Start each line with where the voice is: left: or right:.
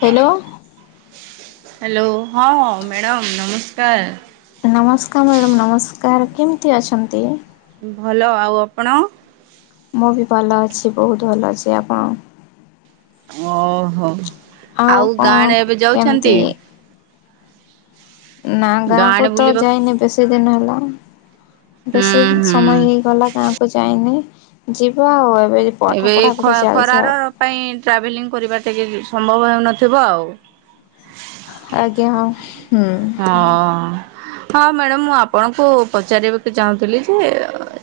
left: Hello.
right: Hello ହଁ madam ନମସ୍କାର।
left: ନମସ୍କାର ମ୍ୟାଡ଼ମ୍ ନମସ୍କାର କେମିତି ଅଛନ୍ତି?
right: ଭଲ ଆଉ ଆପଣ?
left: ମୁଁ ବି ଭଲ ଅଛି ବହୁତ ଭଲ ଅଛି ଆପଣ
right: ଓହୋ। ଆଉ ଗାଁ ଆଡେ ଏବେ ଯାଉଛନ୍ତି?
left: କେମିତି ନା
right: ଗାଁଆଡେ
left: ଗାଁକୁ ତ
right: ବୁଲିବାକୁ
left: ଯାଇନି ବେଶୀ ଦିନ ହେଲା
right: ହୁଁ
left: ବେଶୀ
right: ହୁଁ।
left: ସମୟ ହେଇଗଲା ଗାଁକୁ ଯାଇନି। ଯିବ ଆଉ ଏବେ ପାଠ
right: ଏବେ ଏ
left: ପଢ଼ାପଢ଼ି ଚାଲିଛି
right: ଖରାର
left: ଆଉ
right: ପାଇଁ ଟ୍ରାଭେଲିଂ କରିବା [unintelligible] ସମ୍ଭବ ହେଉନଥିବ ଆଉ।
left: ଆଜ୍ଞା ହଁ ହୁଁ।
right: ହଁ। ହଁ ମ୍ୟାଡ଼ାମ ମୁଁ ଆପଣଙ୍କୁ ପଚାରିବାକୁ ଚାହୁଁଥିଲି ଯେ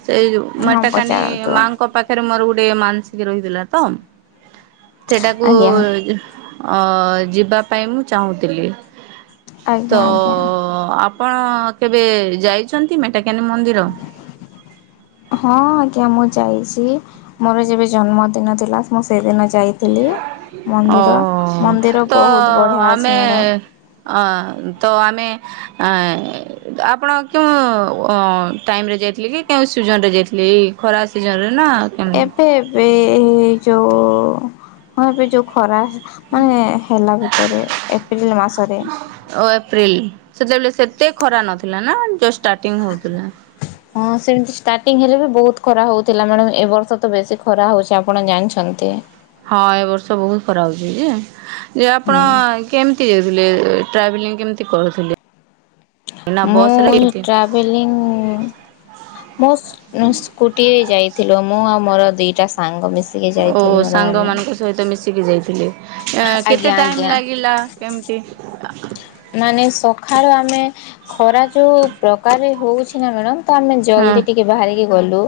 right: ସେଇ ଯୋଉ
left: ହଁ
right: ମଟାକାନୀ
left: ପଚାରନ୍ତୁ
right: ମାଆଙ୍କ ପାଖରେ ମୋର ଗୋଟେ ଗୋଟେ ମାନସିକ ରହିଥିଲା ତ। ସେଟାକୁ
left: ଆଜ୍ଞା
right: ଅ ଯିବା ପାଇଁ ମୁଁ ଚାହୁଁଥିଲି। ତ
left: ଆଜ୍ଞା ଆଜ୍ଞା।
right: ଆ ଆପଣ କେବେ ଯାଇଛନ୍ତି ମେଟା
left: ହଁ ଆଜ୍ଞା ମୁଁ ଯାଇଛି ମୋର ଯେବେ ଜନ୍ମଦିନ ଥିଲା ମୁଁ ସେଇଦିନ ଯା
right: ଓ ହୋ
left: ମନ୍ଦିର
right: ତ
left: ବହୁତ ବଢ଼ିଆ ଅଛି
right: ଆମେ
left: ମ୍ୟାଡ଼ାମ୍।
right: ଅ ତ ଆମେ ଆପଣ କେଉଁ ଟାଇମ ରେ ଯାଇଥିଲେ କି କେଉଁ ସିଜନ ରେ ଯାଇଥିଲେ ଏ ଖରା ସିଜନ ରେ
left: ଏବେ ଏବେ। ଯୋଉ ହ ଏବେ ଯୋଉ ଖରା। ମାନେ ହେଲା ଭିତରେ ଏପ୍ରିଲ ମାସରେ।
right: ପ୍ରିଲ ସେତେବେଳେ ସେତେ ଖରା ନଥିଲା ନା ଜଷ୍ଟ ଷ୍ଟାର୍ଟିଂ ହଉଥିଲା।
left: ହଁ ସେମିତି ଷ୍ଟାର୍ଟିଂ ହେଲେ ବି ବହୁତ ଖରା ହଉଥିଲା ମ୍ୟାଡାମ ଏ ବର୍ଷ ତ ବେଶୀ ଖରା ହଉଛି ଆପଣ ଜାଣିଛନ୍ତି।
right: ହଁ ଏ ବର୍ଷ ବହୁତ ଖରା ହଉଛି ଯେ ଯେ ଆପଣ
left: ହୁଁ
right: କେମିତି ଯାଇଥିଲେ? ଟ୍ରାଭେଲିଂ କେମିତି କରୁଥିଲେ? ନା ବସରେ
left: ମୁଁ
right: କେମିତି?
left: ଟ୍ରାଭେଲିଂ ମୁଁ ସ୍କୁ-ସ୍କୁଟିରେ ଯାଇଥିଲୁ ମୁଁ ଆଉ ମୋର ଦି ଟା ସାଙ୍ଗ ମିଶି।
right: ଓହୋ ସାଙ୍ଗମାନଙ୍କ ସହିତ ମିଶିକି ଯାଇଥିଲେ। ଏ କେତେ
left: ଆଜ୍ଞା
right: ଟାଇମ
left: ଆଜ୍ଞା
right: ଲାଗିଲା କେମତି ଆ ଆ
left: ମାନେ ସଖାଳୁ ଆମେ ଖରା ଯୋଉ ପ୍ରକାରରେ ହଉଛି ନା ମ୍ୟାଡମ। ତ ଆମେ
right: ହଁ
left: ଜଲ୍ଦି ଟିକେ ବାହାରିକି ଗଲୁ,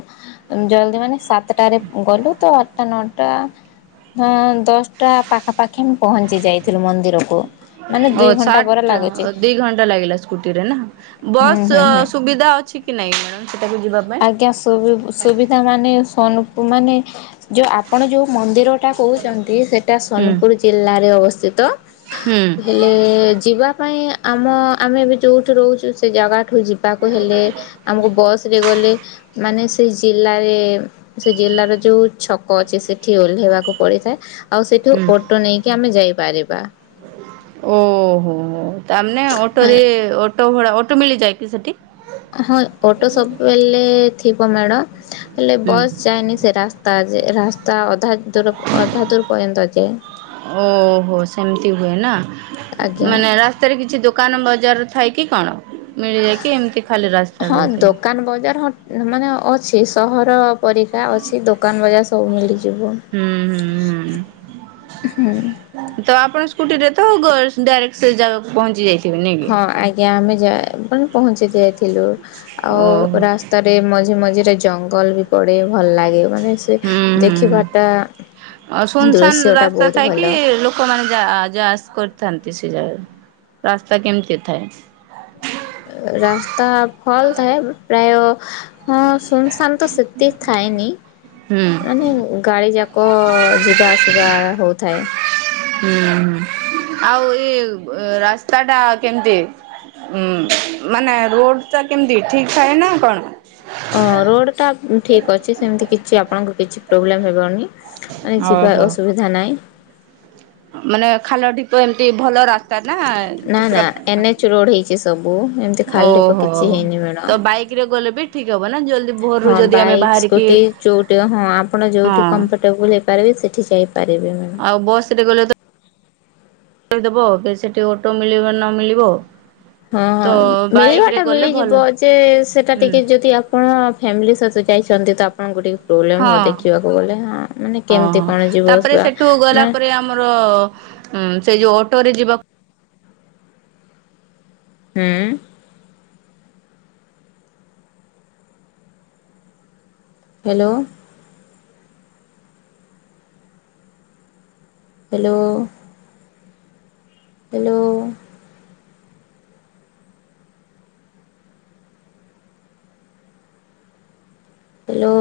left: ଜଲ୍ଦି ମାନେ ସାତଟାରେ ଗଲୁ ତ ଆଠଟା ନଅଟା ଟା ହଁ ଦଶଟା ପାଖାପା ଖିନ ପହଞ୍ଚି ଯାଇଥିଲୁ ମନ୍ଦିରକୁ ମାନେ ଦୁଇ ଘଣ୍ଟ
right: ଆଟ ଦି ଘଣ୍ଟା ଲାଗିଲା ସ୍କୁଟିରେ ନା
left: ହୁଁ
right: ବସ୍
left: ହୁଁ ହୁଁ।
right: ସ-ସୁବିଧା ଅଛି କି ନାଇଁ ମ୍ୟାଡମ୍ ସେଠାକୁ ଯିବା ପାଇଁ?
left: ଆଜ୍ଞା ସୁବିଧା ମାନେ ସୋନପୁର ମାନେ ଯେଉଁ ଆପଣ ଯେଉଁ ମନ୍ଦିରଟା କହୁଛନ୍ତି ସେଇଟା
right: ହୁଁ
left: ସୋନପୁର ଜିଲ୍ଲାରେ ଅବସ୍ଥିତ,
right: ହୁଁ
left: ହେଲେ ପାଇଁ ଆମ ଆମେ ଏବେ ଯୋଉଠି ରହୁଚୁ ସେ ଜାଗା ଏଠୁ ଯିବାକୁ ହେଲେ ଆମୁକୁ ବସ୍ ରେ ଗଲେ ମାନେ ସେ ଜିଲ୍ଲାରେ ସେ ଜିଲ୍ଲାର ଯୋଉ ଛକ ଅଛି ସେଠି ଓହ୍ଲେଇବାକୁ ପଡିଥାଏ ଆଉ ସେଠୁ
right: ହୁଁ।
left: ଅଟୋ ନେଇକି ଆମେ ଯାଇପାରିବା।
right: ତା ମାନେ ଅଟୋରେ ଅ ସବୁବେଳେ ଅଟୋ ମିଳିଯାଏ କି ସେଠି?
left: ହଁ ଅଟୋ ସବୁବେଲେ ଟିପ ମେଡ଼ ହେଲେ
right: ହୁଁ
left: ବସ୍ ଯାଏନି ସେ ରାସ୍ତା ଯେ ରାସ୍ତା ଅଧା ଦୂର ଅଧା ଦୂର ପଯ୍ୟନ୍ତ ଯାଏ
right: ଓହୋ ସେମିତି ହୁଏ ନା।
left: ଆଜ୍ଞା।
right: ଥାଇକି କଣ? ମିଳିଯାଏ କି ଏମିତି ଖାଲି ରାସ୍ତା
left: ହଁ
right: ରହିଥାଏ ହୁଁ
left: ଦୋକାନ ବଜାର ହ ମାନେ ଅଛି। ସହର ପରୀକ୍ଷା ଅଛି ଦୋକାନ ବଜାର ସବୁ ସବୁ ମିଳିକି
right: ହୁଁ ହୁଁ ତ ଆପଣ ସ୍କୁଟିରେ ତ ଡାଇରେକ୍ଟ ସେ ଯାଗକୁ ପହଞ୍ଚିଯାଇଛି।
left: ହଁ ଆଜ୍ଞା ଆମେ ଯ ମାନେ ପହଞ୍ଚି ଯାଇଥିଲୁ
right: ଓହୋ
left: ଆଉ ରାସ୍ତାରେ ମଝି ମଝି ସେଟା ଜଙ୍ଗଲ ବି ପଡେ ଭଲ ଲାଗେ। ମାନେ ସେ
right: ହୁଁ
left: ଦେଖିବାଟା
right: ହୁଁ ସୁନସାନ୍
left: ଦୃଶ୍ୟଟା
right: ରାସ୍ତା
left: ବହୁତ
right: ଥାଇକି
left: ଭଲ।
right: ଲୋକମାନେ ଯ ଯା କରିଥାନ୍ତି ସେ ଜାଗାରେ ରାସ୍ତା କେମିତି ଥାଏ?
left: ରାସ୍ତା ଫଲ ଥାଏ ପ୍ରାୟ ହଁ ସୁନସାନ ତ ସେତିକି ଥାଏନି
right: ହୁଁ
left: ମାନେ ଗାଡି ଯାକ ଲୋକ ଯିବା ଆସିବା ହଉଥାଏ।
right: ହୁଁ ହୁଁ ଆଉ ଏଇ ରାସ୍ତା ଟା କେମିତି ଉ ମାନେ ରୋଡ ଟା କେମିତି ଠିକ୍ ଥାଏ ନା କଣ?
left: ଅଁ ରୋଡ ଟା ଠିକ ଅଛି ସେମତି କିଛି। କିଛି ଆପଣଙ୍କ କିଛି ପ୍ରୋବ୍ଲେମ୍ ହେବନି। ମାନେ ଜିବାାର
right: ଓହୋ
left: ଅସୁବିଧା ନାଇଁ।
right: ମାନେ ଖାଲ ଢିପ ଏମିତି ଭଲ ରା
left: ନା ନା ଏନ-ଏଚ ରୋଡ ହେଇଛି ସବୁ ଏମିତି ଖାଲି
right: ଓହୋ
left: କିଛି ହେଇନି
right: ତ ବାଇକ ରେ ଗଲେ ବି ଠିକ ହବ ନା ଜଲ୍ଦି
left: ମ୍ୟାଡ
right: ଭୋରରୁ
left: ହଁ
right: ଯଦି ଆମେ
left: ବାଇକ୍
right: ବାହାରିକି
left: ସ୍କୁଟି ଯୋଉଠି ହଁ ଆପଣ ଯୋଉଠି
right: ହଁ
left: କମ୍ଫର୍ଟେବୁଲ ହେଇପାରିବେ ସେ ଠି ସେଇ
right: ଆଉ ବସରେ ଗଲେ ତ ଦବ କି ସେଠି ଅଟୋ ମିଳିବ ନ ମିଳିବ।
left: ହଁ
right: ତ
left: ହଁ
right: ବାଇକ
left: ମିଳିବା
right: ରେ
left: ଟା
right: ଗଲେ ଭଲ
left: ମିଳିଯିବ ଯେ ସେଟା
right: ହୁଁ
left: ଟିକେ ଯଦି ଆପଣ ଫ୍ୟାମିଲି ସହିତ ଯାଇଛନ୍ତି ତ। ହଁ ଗୁଡ଼ିକ ପ୍ରୋବ୍ଲେମ୍
right: ହଁ
left: ହବ ଦେଖିବାକୁ ଗଲେ
right: ହଁ
left: କେମିତି
right: ହ
left: କଣ ଯିବ
right: ତାପରେ
left: ବା
right: ସେଠୁ ଗଲା
left: ମା
right: ପରେ ଆମର ଉ ସେ ଯୋଉ। ଷ୍ଟୋରେ ଯିବ।
left: ହୁଁ ହ୍ୟାଲୋ ହ୍ୟାଲୋ ହ୍ୟାଲୋ ହ୍ୟାଲୋ